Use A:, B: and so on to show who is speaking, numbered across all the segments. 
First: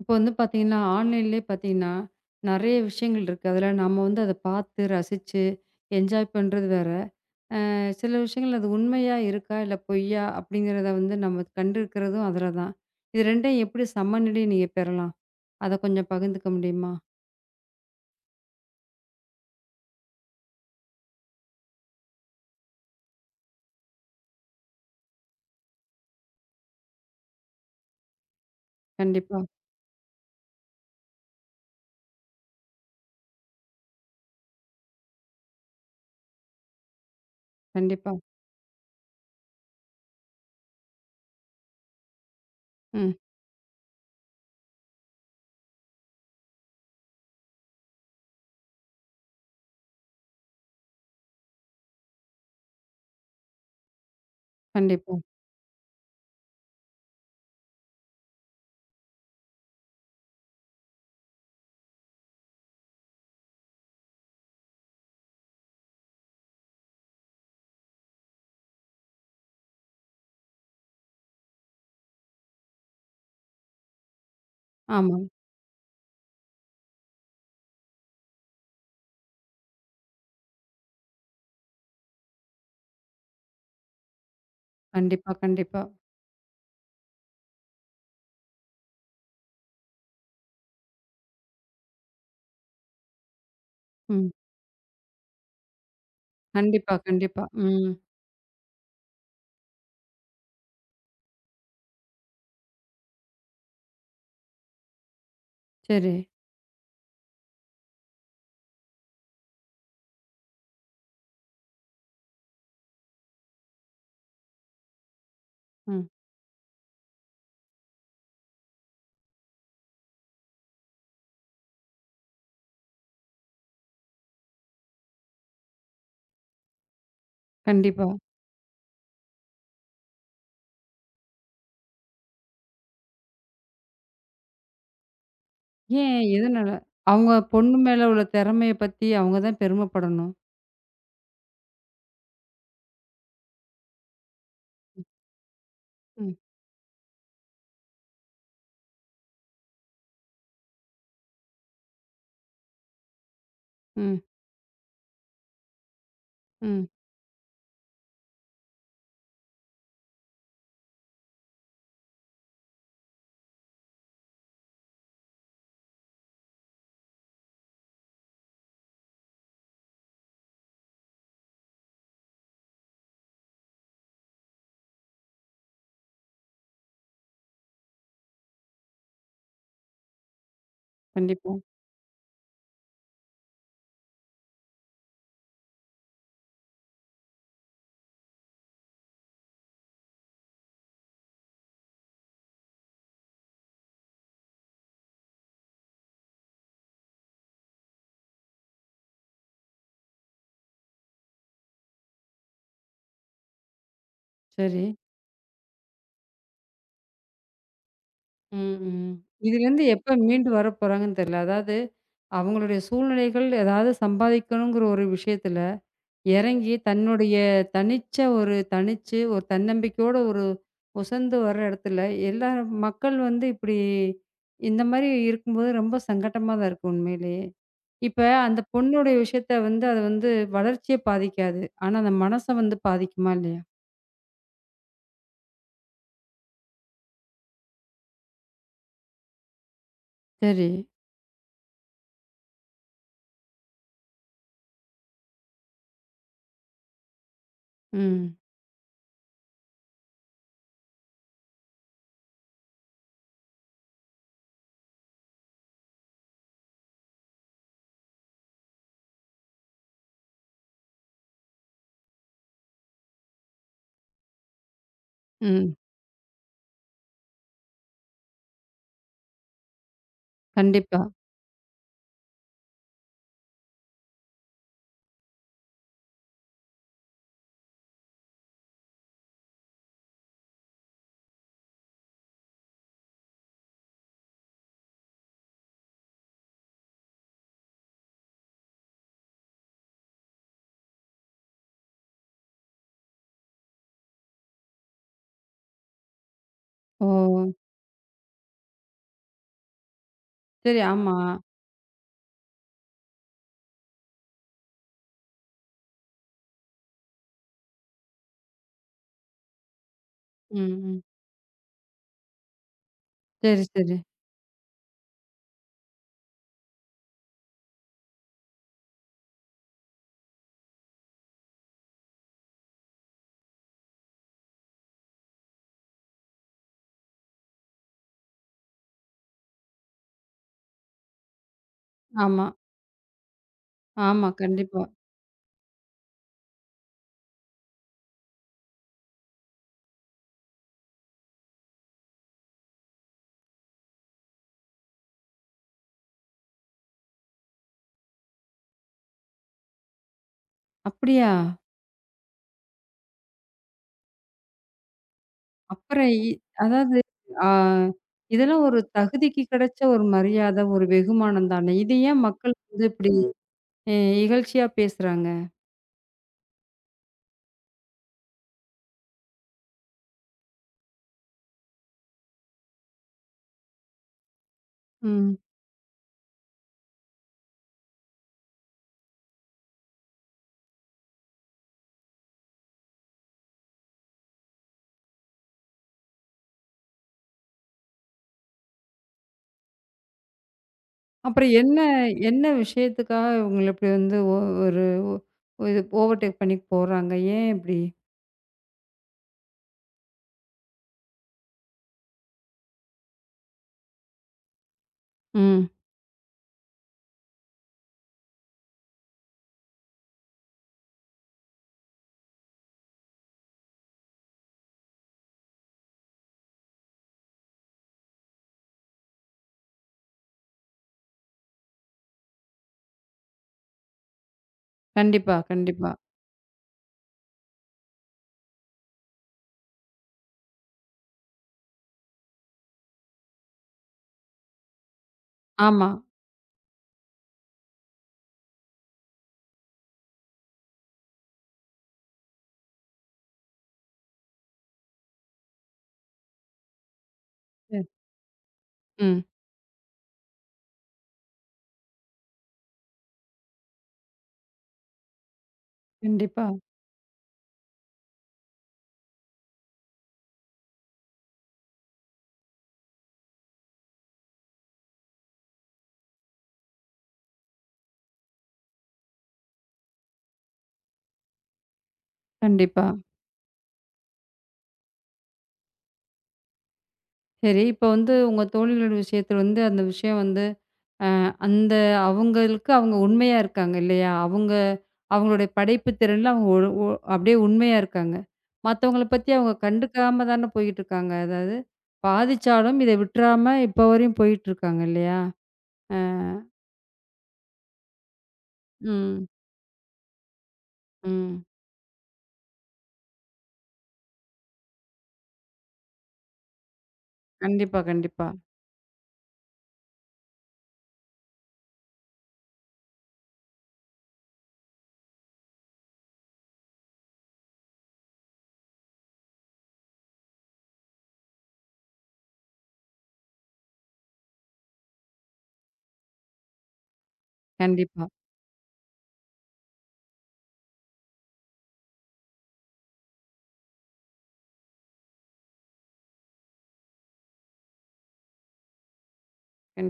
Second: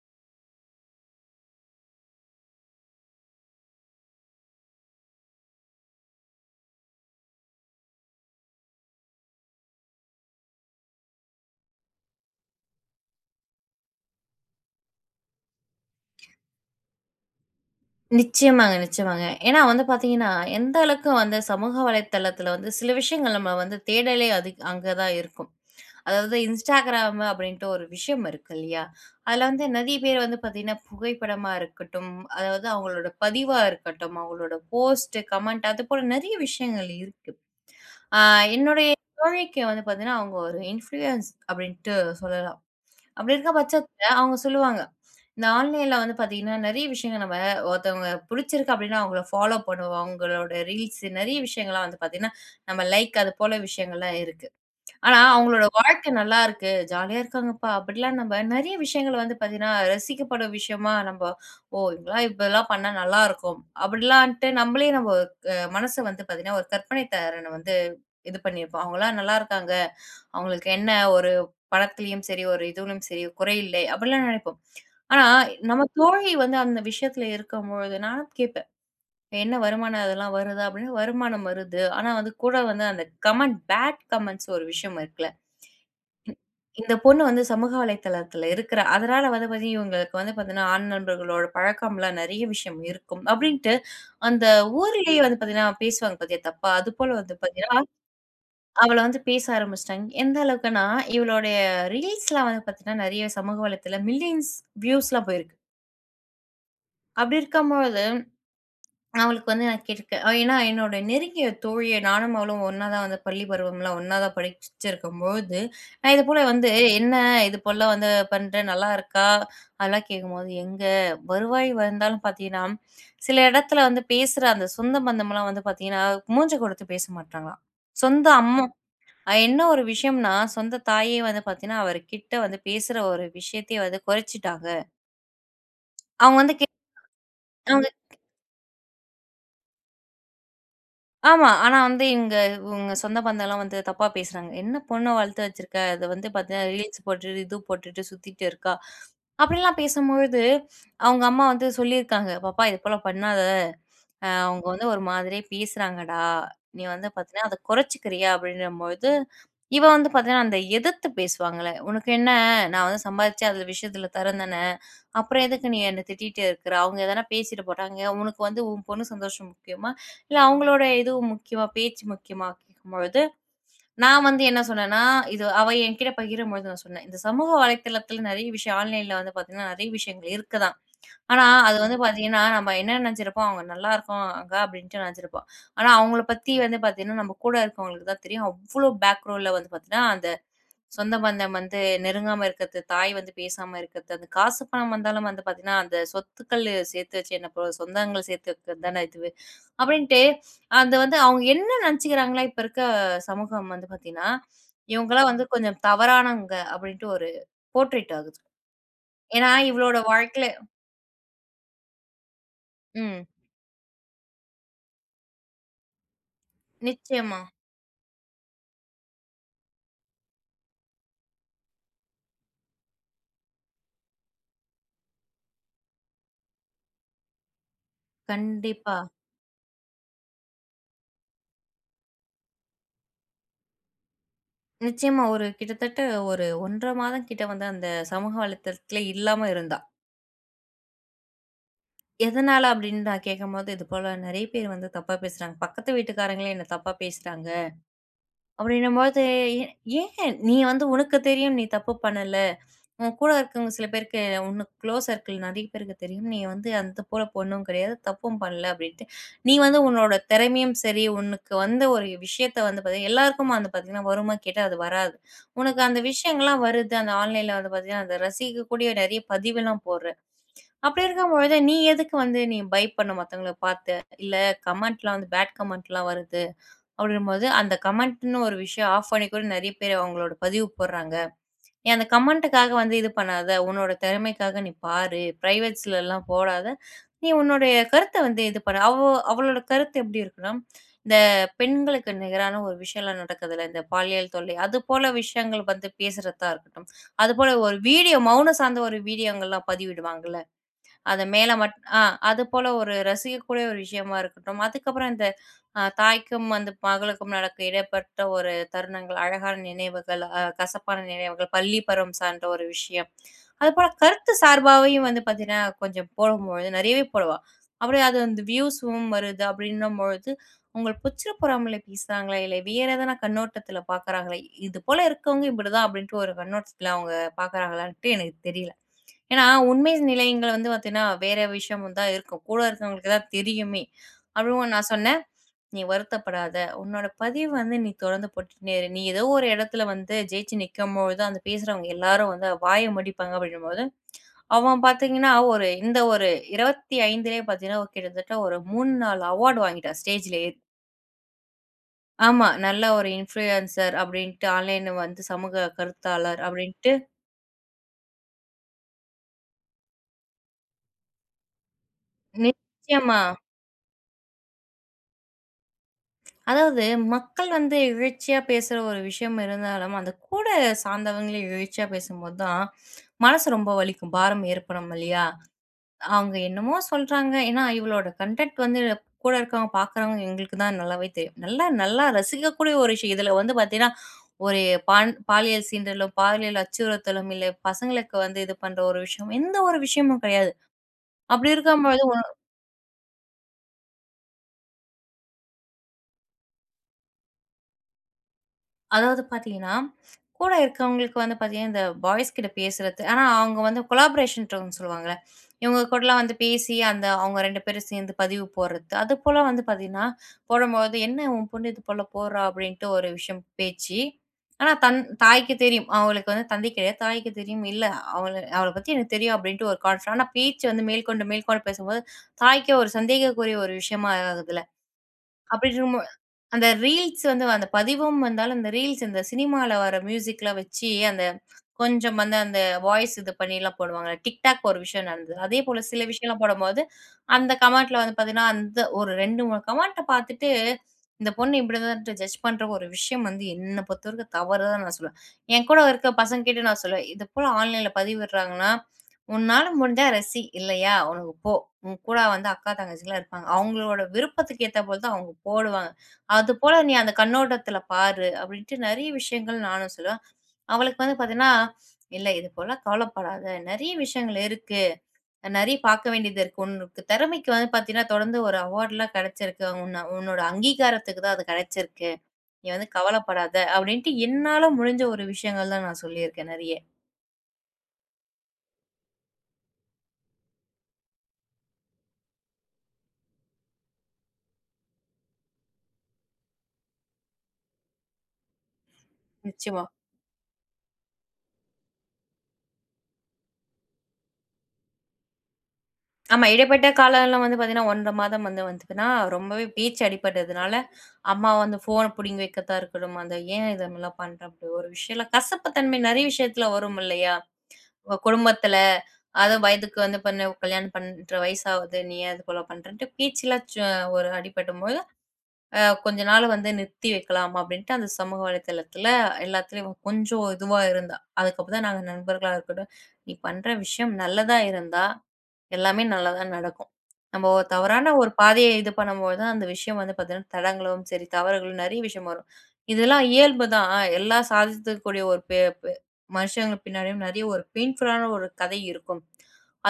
A: இப்ப வந்து பாத்தீங்கன்னா ஆன்லைன்லயே பாத்தீங்கன்னா, நிறைய விஷயங்கள் இருக்கு. அதுல நம்ம வந்து அதைப்பார்த்து, ரசிச்சு, என்ஜாய் பண்றது வேற. அ சில விஷயங்கள் அது உண்மையா இருக்கா, இல்லை பொய்யா, அப்படிங்கிறத வந்து நம்ம கண்டுகிறதும் அதுலதான். இது ரெண்டையும் எப்படி சமநிலையை நீங்க பெறலாம், அதை கொஞ்சம் பகிர்ந்துக்க முடியுமா?
B: நிச்சயமாங்க நிச்சயமாங்க. ஏன்னா வந்து பார்த்தீங்கன்னா, எந்த அளவுக்கு வந்து சமூக வலைத்தளத்தில வந்து சில விஷயங்கள் நம்ம வந்து தேடலே அது அங்க தான் இருக்கும். அதாவது Instagram அப்படின்ட்டு ஒரு விஷயம் இருக்கு இல்லையா?
A: கண்டிப்பா.
B: அதுல வந்து நறைய பேர் வந்து பாத்தீங்கன்னா புகைப்படமா இருக்கட்டும், அதாவது அவங்களோட பதிவா இருக்கட்டும், அவங்களோட போஸ்ட், கமெண்ட் அதுபோல நிறைய விஷயங்கள் இருக்கு.
A: கண்டிப்பா.
B: ஆ என்னுடைய தோழிக்கு வந்து பாத்தீங்கன்னா, அவங்க ஒரு இன்ஃபுளூயன்ஸ் அப்படின்ட்டு சொல்லலாம்.
A: ம்.
B: அப்படி இருக்க பட்சத்துல அவங்க சொல்லுவாங்க, இந்த ஆன்லைன்ல வந்து பாத்தீங்கன்னா நிறைய விஷயங்களை நம்ம ஒருத்தவங்கள பிடிச்சிருக்கு அப்படின்னா அவங்கள ஃபாலோ பண்ணுவோம். அவங்களோட ரீல்ஸ் நிறைய விஷயங்கள் எல்லாம் வந்து பார்த்தீங்கன்னா, நம்ம லைக் அது போல விஷயங்கள்லாம் இருக்கு.
A: கண்டிப்பா.
B: ஆனா அவங்களோட வாழ்க்கை நல்லா இருக்கு ஜாலியா இருக்காங்கப்பா அப்படிலாம் நம்ம நிறைய விஷயங்கள் வந்து பாத்தீங்கன்னா ரசிக்கப்படும் விஷயமா நம்ம ஓ இப்படிலாம் இதெல்லாம் பண்ணா நல்லா இருக்கும் அப்படிலான்ட்டு நம்மளே நம்ம க மனச வந்து பாத்தீங்கன்னா ஒரு கற்பனை திறன் வந்து இது பண்ணிப்போம். அவங்களாம் நல்லா இருக்காங்க, அவங்களுக்கு என்ன. ஒரு பணத்திலயும் சரி ஒரு இதிலும் சரி குறையில்லை அப்படிலாம் நினைப்போம்.
A: ஆமா.
B: ஆனா நமது தோழி வந்து அந்த விஷயத்தில் இருக்கும் பொழுது நானும் கேப்பேன். என்ன வருமானம் அதெல்லாம் வருதா? அப்படின்னு வருமானம் வருது, ஆனா வந்து கூட வந்து அந்த கமெண்ட் பேட் கமெண்ட்ஸ் ஒரு விஷயம் இருக்குல.
A: கண்டிப்பா. கண்டிப்பா.
B: இந்த பொண்ணு வந்து சமூக வலைத்தளத்தில இருக்கிறா. அதனால வந்து பார்த்தீங்கன்னா இவங்களுக்கு வந்து பாத்தீங்கன்னா ஆண் நண்பர்களோடு பழக்கம் எல்லாம் நிறைய விஷயம் இருக்கும், அப்படின்ட்டு
A: ம்.
B: அந்த ஊரிலேயே வந்து பார்த்தீங்கன்னா பேசுவாங்க பாத்தியா தப்பா
A: கண்டிப்பா.
B: அதுபோல வந்து
A: கண்டிப்பா.
B: பார்த்தீங்கன்னா,
A: ம்.
B: அவள வந்து பேச ஆரம்பிச்சுட்டாங்க. எந்த அளவுக்குன்னா இவளுடைய ரீல்ஸ் எல்லாம் வந்து பார்த்தீங்கன்னா, நிறைய சமூக வலைத்தளத்தில மில்லியன்ஸ் வியூஸ்லாம் போயிருக்கு.
A: சரி.
B: அப்டி இருக்கும் பொழுது, நான் அவளுக்கு வந்து நான் கேட்டுருக்கேன். ஏன்னா, என்னோட நெருங்கிய தோழியா நானும் அவளும் ஒண்ணா தான் வந்து பள்ளிப்பருவம் எல்லாம் ஒண்ணா தான் படிச்சுச்சிருக்கம் பொழுது,
A: ம்.
B: நான் இதுபோல வந்து என்ன இது போலல்லாம் வந்து பண்ற நல்லா இருக்கா? அதெல்லாம் கேட்கும்போது எங்க வருவாய் வந்தாலும் பார்த்தீங்கன்னா, சில இடத்தில வந்து பேசுற அந்த சொந்த பந்தம்லாம் வந்து பாத்தீங்கன்னா, மூஞ்ச கொடுத்து பேச மாட்டாங்களாம்.
A: கண்டிப்பா.
B: சொந்த அம்மா என்ன ஒரு விஷயம்னா, சொந்த தாயே வந்து பாத்தீங்கன்னா, அவர் கிட்ட வந்து பேசுற ஒரு விஷயத்தையே வந்து குறைச்சிட்டாங்க.
A: ஏன்?
B: அவங்க வந்து கே
A: எதுனால? அவங்க பொண்ணு
B: அவங்க
A: மேல உள்ள திறமைய பத்தி அவங்க தான் பெருமை படணும்.
B: ஆமா, ஆனா வந்து இவங்க இவங்க சொந்த பந்தலாம் வந்து தப்பா பேசுறாங்க. என்ன பொண்ண வளர்த்து வச்சிருக்க? அது வந்து
A: ம்.
B: பாத்தீங்கன்னா, ரீல்ஸ் போட்டுட்டு, இது போட்டுட்டு சுத்திட்டு இருக்கா? அப்படிலாம் பேசும் பொழுது, அவங்க அம்மா வந்து சொல்லி இருக்காங்க. பாப்பா, இது போல பண்ணாத,
A: ம்.
B: அ அவங்க வந்து ஒரு மாதிரியே பேசுறாங்கடா. நீ
A: ம்.
B: வந்து பாத்தீனா, அத குறைச்சுக்குறியா? அப்படிங்கும் பொழுது இவ வந்து பாத்தீங்கன்னா, அந்த எதிர்த்து பேசுவாங்கல்ல, உனக்கென்ன? நான் வந்து சம்பாதிச்சேன். அந்த விஷயத்துல தர்றேன் தானே? அப்புறம் எதுக்கு நீ என்னை திட்டிக்கிட்டு இருக்கிற? அவங்க எதனா பேசிட்டு போறாங்க. உனக்கு வந்து உன் பொண்ணு சந்தோஷம் முக்கியமா? இல்ல அவங்களோட இது முக்கியமா? பேச்சு முக்கியமா? பொழுது நான் வந்து என்ன சொன்னேன்னா, இது அவ என்கிட்ட பகிரும்போது நான் சொன்னேன். இந்த சமூக வலைதளத்துல நிறைய விஷயம் ஆன்லைன்ல வந்து பாத்தீங்கன்னா, நிறைய விஷயங்கள் இருக்கு தான். ஆனா,
A: கண்டிப்பா.
B: அது வந்து பாத்தீங்கன்னா, நம்ம என்ன நினைச்சிருப்போம் அவங்க நல்லா இருக்காங்க அப்படின்னு நினைச்சிருப்போம். ஆனா அவங்களை பத்தி வந்து பாத்தீங்கன்னா, நம்ம கூட இருக்கிறவங்களுக்கு தான் தெரியும். அவ்வளவு பேக்ரௌன்டுல வந்து பாத்தீங்கன்னா, அந்த சொந்த பந்தம் வந்து நெருங்காம இருக்கிறது, தாய் வந்து பேசாம இருக்கிறது. அந்த காசு, பணம் வந்தாலும் வந்து பாத்தீங்கன்னா, அந்த சொத்துக்கள் சேர்த்து வச்சு பிரோ என்ன சொந்தங்கள் சேர்த்து வைக்கிறது தானே இதுவே. அப்படின்னுட்டு அது வந்து அவங்க என்ன நினைச்சுக்கிறாங்கன்னா, இப்ப இருக்க சமூகம் வந்து பாத்தீங்கன்னா,
A: சரி.
B: இவங்கலாம் வந்து கொஞ்சம் தவறானவங்க அப்படின்னு ஒரு போர்ட்ரைட் ஆகுது.
A: ம், ம்.
B: ஏன்னா,
A: இதுல இருந்து
B: இவளோட
A: எப்ப
B: வாழ்க்கையில
A: மீண்டு வர போறாங்கன்னு தெரியல. அதாவது, அவங்களுடைய
B: ம்.
A: சூழ்நிலைகள் ஏதாவது சம்பாதிக்கணும்ங்கிற ஒரு விஷயத்துல இறங்கி, தன்னுடைய
B: நிச்சயமா.
A: தனிச்ச ஒரு தனிச்சு ஒரு தன்னம்பிக்கையோட ஒரு உசந்து வர இடத்துல, எல்லா மக்கள் வந்து இப்படி இந்த மாரி இருக்கும் போது ரொம்ப சங்கட்டமா தான் இருக்கு உண்மையிலேயே. இப்ப அந்த
B: கண்டிப்பா.
A: பொண்ணுடைய விஷயத்த வந்து அது வந்து வளர்ச்சிய பாதிக்காது. ஆனா, அந்த மனச வந்து பாதிக்குமா? இல்லையா?
B: நிச்சயமா, ஒரு கிட்டத்தட்ட ஒரு 1 1/2 மாதம் கிட்ட வந்து அந்த சமூக வலைத்தளத்தில இல்லாம இருந்தா.
A: சரி.
B: எதனால அப்படின்னு நான் கேட்கும்போது, "இது போல நெறைய பேர் வந்து தப்பா பேசுறாங்க." பக்கத்து வீட்டுக்காரங்களே என்ன தப்பா பேசுறாங்க.
A: ம்.
B: அப்படின்னும் போது. "ஏன்? நீ வந்து உனக்கு தெரியும். நீ தப்பு பண்ணல. உன் கூட இருக்கவங்க சில பேருக்கு உனக்கு குளோஸ் சர்கிள் நெறைய பேருக்கு தெரியும். நீ வந்து அந்த போல பொண்ணும் கிடையாது, தப்பும் பண்ணல" அப்படின்னுடு. "நீ வந்து உன்னோட திறமையும் சரி உனக்கு வந்து ஒரு விஷயத்தை வந்து பார்த்தீங்கன்னா, எல்லாருக்கும் அது பாத்தீங்கன்னா வருமான்னு கேட்டா அது வராது.
A: ம்.
B: உனக்கு அந்த விஷயங்கள் எல்லாம் வருது. அந்த ஆன்லைன்ல வந்து பார்த்தீங்கன்னா, அத ரசிக்கக்கூடிய நெறைய பதிவு எல்லாம் போடுற. அப்படி
A: கண்டிப்பா.
B: இருக்கும்பொழுது நீ எதுக்கு வந்து நீ பயப்படணும் மத்தவங்கள பாத்து. இல்ல கமெண்ட்ல வந்து பேட் கமெண்ட் எல்லாம் வருது அப்படின்னு போது. அந்த கமெண்ட்ன்னு ஒரு விஷயம் ஆஃப் பண்ணிக்கூட நெறைய பேர் அவங்களோட பதிவு போடுறாங்க. நீ அந்த கமெண்ட்க்காக வந்து இது பண்ணாத. உன்னோட திறமைக்காக நீ பாரு. பிரைவேட்ஸ் எல்லாம் போடாத. நீ உன்னோட கருத்த வந்து இது பண்ணு." அவ்வோ அவளோட கருத்து எப்படி இருக்குன்னா, இந்த பெண்களுக்கு நிகரான ஒரு விஷயம் எல்லாம் நடக்குதுல்ல. இந்த பாலியல் தொல்லை அது போல விஷயங்கள் வந்து பேசுறதா இருக்கட்டும். அது போல
A: ஓ!
B: ஒரு வீடியோ, மவுன சார்ந்த ஒரு வீடியோங்கெல்லாம் பதிவிடுவாங்கல்ல.
A: சரி, ஆமா.
B: அது மேல மட்டும் அ அது போல ஒரு ரசிக்கக்கூடிய ஒரு விஷயமா இருக்கட்டும். அதுக்கப்பறம், அந்த ஆ, தாய்க்கும் வந்து மகளுக்கும் நடக்கும் இடப்பட்ட ஒரு தருணங்கள், அழகான நினைவுகள், அ
A: ம்.
B: கசப்பான
A: ம்.
B: நினைவுகள், பள்ளி பருவம் சார்ந்த ஒரு விஷயம்.
A: சரி,
B: அது
A: சரி.
B: போலக் கருத்து சார்பாவும் வந்து பார்த்தீங்கன்னா, கொஞ்சம் போடும்போது நெறையவே போடுவா. அப்படியே அது வந்து வியூஸ்யும் வருது அப்படின்னும் பொழுது. அங்க பொச்சிரப்புறாமல பேசுறாங்களே இல்ல. வேற எதான கண்ணோட்டத்துல பாக்குறாங்கள, இது போல இருக்கவங்க இப்படி தான் அப்படினுடு ஒரு கண்ணோட்டத்துல அவங்க பாக்குறாங்களான்ட்டு எனக்குத் தெரியல. ஏன்னா உண்மை நிலைகள் வந்து பார்த்தீங்கன்னா, வேற விஷயம் தான் இருக்கும்.
A: ஆமா.
B: கூட இருக்கிறவங்களுக்கு தான் தெரியுமே.
A: ஆமா,
B: அப்படின்னு
A: கண்டிப்பா.
B: நான் சொன்னேன். "நீ வருத்தப்படாத. உன்னோட பதிவை வந்து நீ தொடர்ந்து போட்டுன்னே இரு. நீ ஏதோ ஒரு இடத்துல வந்து ஜெயிச்சு நிக்கும்பொழுது, அந்தப் பேசுறவங்க எல்லாரும் வந்து வாயை மடிப்பாங்கும்பொழுது" அவன் பாத்தீங்கன்னா, ஒரு இந்த ஒரு 25லயே பார்த்தீங்கன்னா, ஒரு கிட்டத்தட்ட ஒரு 3, 4 அவார்டு வாங்கிட்டா ஸ்டேஜ்ல ஏறி.
A: அப்டியா?
B: ஆமா நல்ல ஒரு இன்ஃப்ளூயன்சர் அப்டின்டு, ஆன்லைன்ல வந்து சமூக
A: அப்ரை
B: கருத்தாளர் அப்டின்ட்டு
A: அதாவது ஆ இதெல்லாம் ஒரு தகுதிக்கு கெடச்ச ஒரு மரியாத, ஒரு வெகுமானம்தானே. இது ஏன் மக்கள் [unintelligible] இப்படி
B: நிச்சயமா.
A: இகழ்ச்சியா பேசுறாங்க?
B: அதாவது மக்கள் வந்து இகழ்ச்சியா பேசுற ஒரு விஷயம் இருந்தாலும், அந்தக் கூட சார்ந்தவங்களே இகழ்ச்சியா பேசும்போதான் மனசு ரொம்ப வலிக்கும். பாரம் ஏற்படும் இல்லயா?
A: ம்.
B: அவுங்க என்னமோ சொல்றாங்க. ஏன்னா இவளோட கன்டன்ட் வந்து கூட இருக்கிறவங்க, பாக்குறவங்க எங்களுக்குதான் நல்லாவே தெரியும். நல்லா நல்லா ரசிக்கக்கூடிய ஒரு விஷயம். இதுல வந்து பாத்தீங்கன்னா ஒரு பான் பாலியல் சீண்டலும், பாலியல் அச்சுறுத்தலும் இல்ல. பசங்களுக்கு வந்து இது பண்ற ஒரு விஷயம். எந்த ஒரு விஷயமும் கெடையாது. அப்டி
A: அப்புறம் என்ன,
B: இருக்கும்போது ஒன்
A: என்ன விஷயத்துக்காக இவங்கள இப்படி வந்து ஒ ஒரு இது ஓவர்டேக் பண்ணி போறாங்க? ஏன் இப்படி?
B: அதாவது பாத்தீங்கன்னா, கூட இருக்கிறவங்களுக்கு வந்து பாத்தீங்கன்னா இந்த பாய்ஸ் கிட்ட பேசுறது. ஆ அவுங்க வந்து கொலாபரேஷன்ட்டு ஒண்ணு சொல்லுவாங்கள்ல.
A: ம்.
B: இவங்க கூடல்லாம் வந்து பேசி அந்த அவுங்க 2 பேரும் சேர்ந்து பதிவு போடுறது. அது போல வந்து பாத்தீங்கன்னா, போடும்பொழுது என்ன உன் பொண்ணு இது போல போடுறா அப்டின்னுட்டு ஒரு விஷயம் பேச்சு ஆனா தன் தாய்க்கு தெரியும். அவளுக்கு வந்து தந்தை கிடையாது. தாய்க்கு தெரியும். இல்ல அவள அவளப் பத்தி எனக்குத் தெரியும் அப்டின்னுட்டு ஒரு கான்ஃபிடன்ஸ் ஆனா பேச்சு வந்து மேற்கொண்டு மேற்கொண்டு பேசும்போது தாய்க்கு ஒரு சந்தேகக்குரிய ஒரு விஷயமா ஆகுதுல்ல.
A: கண்டிப்பா.
B: அப்டி
A: கண்டிப்பா.
B: இருக்கும்போ அந்த ரீல்ஸ் வந்து அந்த பதிவும் வந்தாலும் அந்த ரீல்ஸ் இந்தச் சினிமாவுல வர்ற மியூசிக்ல வச்சி அந்த கொஞ்சம் வந்து அந்த வாய்ஸ் இது பண்ணில்லாம் போடுவாங்கள்ல. TikTok ஒரு விஷயம் நடந்தது. அதே
A: ஆமா.
B: போலச் சில விஷயம்லாம் போடும்போது, அந்தக் கமெண்ட்ல வந்து பாத்தீங்கன்னா அந்த ஒரு 2, 3 கமெண்ட்ட பாத்துட்டு, இந்தப் பொண்ணு இப்படிதான்ட்டு ஜட்ஜ் பண்ற ஒரு விஷயம் வந்து என்னப் பொறுத்தவரைக்கும் தவறுதான்னு நான் சொல்லுவேன். என்கூட இருக்கிற பசங்ககிட்ட நான் சொல்லுவேன். இது போல
A: சரி.
B: ஆன்லைன்ல பதிவிட்றாங்கன்னா,
A: ம்.
B: உன்னால முடிஞ்சா ரசி. இல்லயா, உனக்குப் போ. உன் கூட வந்து அக்கா, தங்கச்சில்லாம் இருப்பாங்க. அவங்களோட விருப்பத்துக்கு ஏத்த போலதான் அவங்க போடுவாங்க.
A: கண்டிப்பா.
B: அது போல நீ அந்தக் கண்ணோட்டத்துல பாரு. அப்டின்னுட்டு நெறைய விஷயங்கள் நானும் சொல்வேன். அவளுக்கு வந்து பாத்தீன்னா, இல்ல இது போலல்லாம் கவலப்படாத. நெறைய விஷயங்கள் இருக்கு. நெறைய பார்க்க வேண்டியது இருக்கு. உனக்கு தெறமைக்கு வந்து பாத்தீங்கன்னா தொடர்ந்து ஒரு அவார்ட்லாம் கெடைச்சிருக்கு. உன்ன உன்னோட அங்கீகாரத்துக்குதான் அது கெடைச்சிருக்கு. நீ
A: கண்டிப்பா.
B: வந்து கவலப்படாத. அப்டின்னுட்டு என்னால முடிஞ்ச ஒரு விஷயங்கள் தான் நான் சொல்லி இருக்கேன் நெறைய.
A: சரி, இப்ப வந்து உங்க தோழிகளுடய விஷயத்துல வந்து ஆ அந்த விஷயம் வந்து அ அந்த அவங்களுக்கு அவங்க உண்மையா இருக்காங்க இல்லையா? அவங்க அவங்களோட படைப்புத்திறன்ல அவங்க ஓரு ஓரு அப்படியே உண்மையா இருக்காங்க. மத்தவங்கள பத்தி அவங்க
B: நிச்சயமா.
A: கண்டுக்காமதான போயிட்டு இருக்காங்க. அதாவது பாதிச்சாலும் இத விட்டுறாம இப்பவரையும் போயிட்டு இருக்காங்க இல்லையா? அ.
B: ஆமா.
A: அ.
B: இடைப்பட்ட காலம் எல்லாம் வந்து பாத்தீங்கன்னா 1 1/2 மாதம் வந்து வந்ததுன்னா
A: ம்.
B: ரொம்பவே பேச்சு அடிபட்டதுனால
A: ம்.
B: அம்மா வந்து போன புடுங்கி வைக்கத்தாருக்குட்டும். அந்த ஏன் இதெல்லாம் பண்றோம்ன்ட்டு ஒரு விஷயல்லாம், கசப்பு தன்மை நிறைய விஷயத்துல வரும் இல்லையா?
A: கண்டிப்பா, கண்டிப்பா.
B: குடும்பத்துல அது வயதுக்கு வந்து பெண்ணா கல்யாணம் பண்ற வயசு ஆகுது. நீ ஏன் இத போலப் பண்றன்ட்டு பேச்சுல சோ ஒரு அடிபடும்போது ஆ கொஞ்ச நாள் வந்து நிறுத்தி வைக்கலாம் அப்புடின்னுட்டு அந்தச் சமூக வலைத்தளத்துல எல்லாத்துலயும் கொஞ்சம் இதுவா இருந்தா. அதுக்கப்புறம்தான் நாங்க நண்பர்களா இருக்கட்டும். நீ பண்ற விஷயம் நல்லதா இருந்தா எல்லாமே நல்லதா நடக்கும். நம்ம ஓர்
A: கண்டிப்பா.
B: தவறான ஒரு பாதையை இது பண்ணும்போதுதான், அந்த விஷயம் வந்து பாத்தீங்கன்னா தடங்கலாவும் சரி, தவறுகளும் நிறைய விஷயம் வரும். இதெல்லாம் இயல்புதான். ஆ எல்லாம் சாதித்தக்கூடிய ஒரு பே பே மனுஷங்க பின்னாடியும் நிறைய ஒரு பெய்ண்புல் ஆன ஒரு கதை இருக்கும்.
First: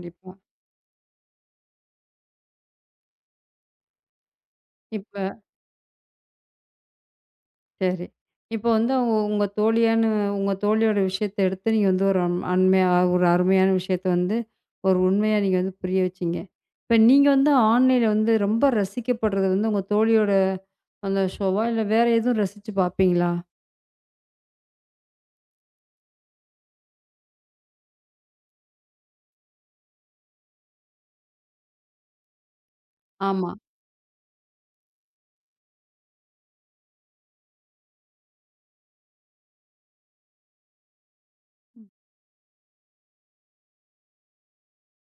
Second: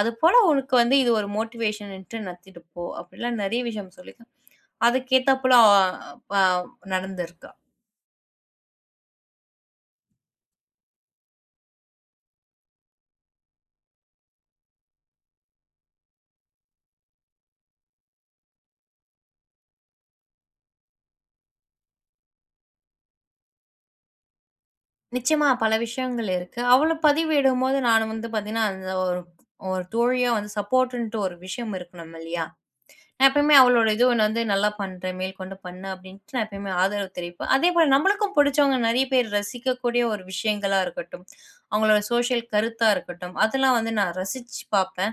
B: அது போல உனக்கு வந்து இது ஒரு மோட்டிவேஷன்னுட்டு நடத்திப்போ அப்புடிலாம் நிறைய விஷயம் சொல்லியிருக்கேன். அதுக்கு
A: இப்ப
B: ஏத்த போல ஆ ஆ நடந்துருக்கா.
A: சரி, இப்ப வந்து அவுங்க உங்க தோழியானு உங்க தோழியோட விஷயத்த எடுத்து நீங்க வந்து ஒரு அண்மையா ஒரு அருமையான விஷயத்தை வந்து ஒரு உண்மையா நீங்க வந்து புரிய வச்சீங்க. இப்ப நீங்க வந்து ஆன்லைன்ல வந்து ரொம்ப ரசிக்கப்படுறது வந்து உங்க தோழியோட அந்த ஷோவா இல்ல வேற எதுவும் ரசிச்சு பாப்பீங்களா?
B: நிச்சயமா பல விஷயங்கள் இருக்கு. அவள பதிவிடும்போது நானும் வந்து பாத்தீங்கன்னா, அந்த ஒரு தோழியா வந்து சப்போர்ட்ன்னுட்டு ஒரு விஷயம் இருக்கணும் இல்லயா? நான்
A: ஆமா.
B: எப்பவுமே அவளோட இது வந்து நல்லா பண்றேன். மேற்கொண்டு பண்ணு அப்டின்னுட்டு நான் எப்பவுமே ஆதரவு தெரிவிப்பேன். அதே போல நம்மளுக்கும் புடிச்சவங்க நறைய பேர் ரசிக்கக்கூடிய ஒரு விஷயங்களா இருக்கட்டும். அவங்களோட சோசியல் கருத்தா இருக்கட்டும், அதெல்லாம் வந்து நான் ரசிச்சு பாப்பேன்.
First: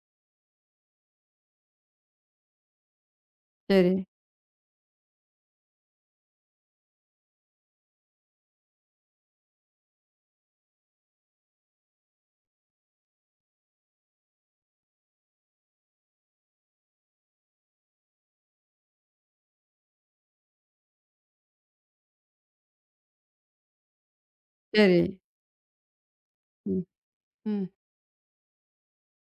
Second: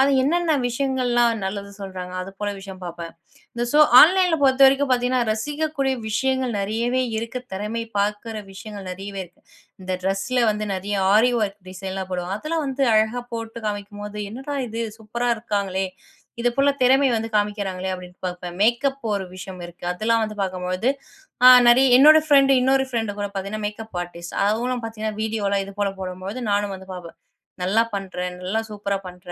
B: அது என்னென்ன விஷயங்கள்லாம் நல்லது சொல்றாங்க. அது போல விஷயம் பாப்பேன். இந்த சோ
A: சரி.
B: ஆன்லைன்ல பொறுத்தவரைக்கும் பாத்தீங்கன்னா, ரசிக்கக்கூடிய விஷயங்கள் நெறையவே இருக்கு. தெறமை பாக்கிற விஷயங்கள் நறையவே இருக்கு. இந்த ட்ரெஸ்ல வந்து நறைய ஆரி வொர்க் டிசைன் எல்லாம் போடுவாங்க. அதெல்லாம் வந்து அழகா போட்டு காமிக்கும்போது, என்னடா இது சூப்பரா இருக்காங்களே! இது போலத் திறமை வந்து காமிக்கிறாங்களே அப்டின்னுட்டு பாப்பேன். மேக்கப் ஒரு விஷயம் இருக்கு, அதெல்லாம் வந்து பாக்கும்பொழுது ஆ நறைய என்னோட ப்ரண்டு இன்னொரு ப்ரண்டு கூடப் பாத்தீங்கன்னா, மேக்கப் அர்ட்டிஸ்ட் அவளும்
A: சரி.
B: பாத்தீங்கன்னா, வீடியோ எல்லாம் இது போலப் போடும்பொழுது நானும்
A: ம்,
B: வந்து பாப்பேன்.
A: ம்.
B: நல்லா பண்ற. நல்லா சூப்பரா பண்ற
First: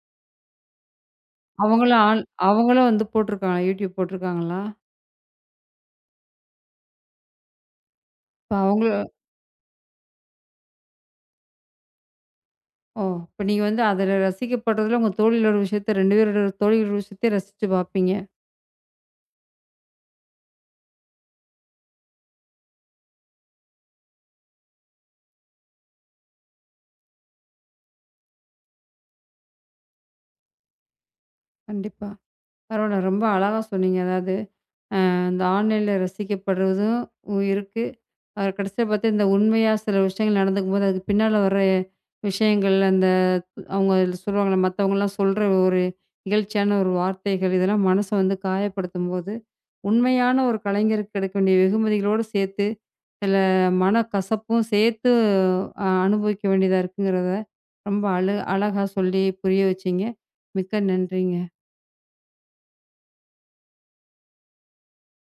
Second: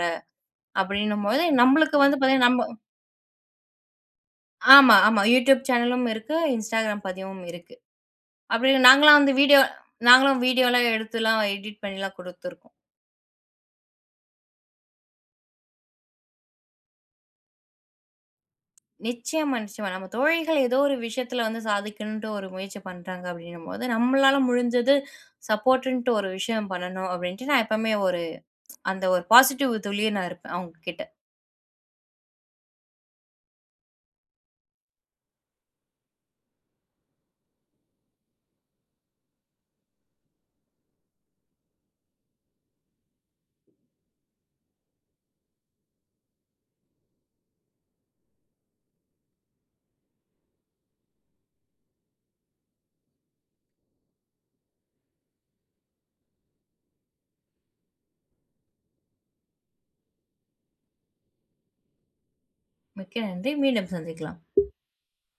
B: அப்டின்னும்பொழுது,
A: அவங்களும்
B: நம்மளுக்கு வந்து
A: ஆள்
B: பாத்தீங்கன்னா நம்ம
A: அவங்களும் வந்து போட்டுருக்காங்களா? Youtube போட்டிருக்காங்களா?
B: ஆமா, ஆமா. Youtube சேனலும் இருக்கு. Instagram பதிவும் இருக்கு.
A: இப்ப
B: அப்டி
A: அவங்கள
B: நாங்கள்லாம் வந்து வீடியோ நாங்களும் வீடியோல்லாம் எடுத்து எல்லாம் எடிட்பண்ணிலாம் குடுத்திருக்கோம்.
A: ஓ! இப்ப நீங்க வந்து அதுல ரசிக்கப்படுறதுல, உங்க தோழிக்ளோட விஷயத்த 2 பேருடைய தோழிகளோட விஷயத்தயே ரசிச்சு பாப்பீங்க.
B: நிச்சயமா, நிச்சயமா, நம்ம தோழிகள் ஏதோ ஒரு விஷயத்துல வந்து சாதிக்கணும்ன்ட்டு ஒரு முயற்சி பண்றாங்க அப்படின்னும்போது, நம்மளால முடிஞ்சது சப்போர்ட்ன்னுட்டு ஒரு விஷயம் பண்ணணும் அப்டின்னுட்டு, நான் எப்பவுமே ஒரு அந்த ஒரு பாசிட்டிவ் தோழியா நான் இருப்பேன் அவங்ககிட்ட.
A: கண்டிப்பா. பரவால்ல ரொம்ப அழகா சொன்னீங்க. அதாவது அ இந்த ஆன்லைன்ல ரசிக்கப்படுறதும் இருக்கு ஆ கடைசியா பாத்த உண்மையா சில விஷயங்கள் நடந்துக்கும்போது, அதுக்கு பின்னால வர்ற விஷயங்கள். அந்த அவங்க சொல்வாங்கல, மத்தவங்கள்லாம் சொல்ற ஒரு இகழ்ச்சியான ஒரு வார்த்தைகள் இதெல்லாம் மனச வந்து காயப்படுத்தும்போது, உண்மையான ஒரு கலைஞருக்கு கிடைக்க வேண்டிய வெகுமதிகளோட சேர்த்து, சில மனக் கசப்பும் சேர்த்து அ அனுபவிக்க வேண்டியதா இருக்குங்கிறத ரொம்ப அழ அழகா சொல்லி புரிய வச்சீங்க. மிக்க நன்றிங்க.
B: மிக்க நன்றி, மீண்டும் சந்திக்கலாம்.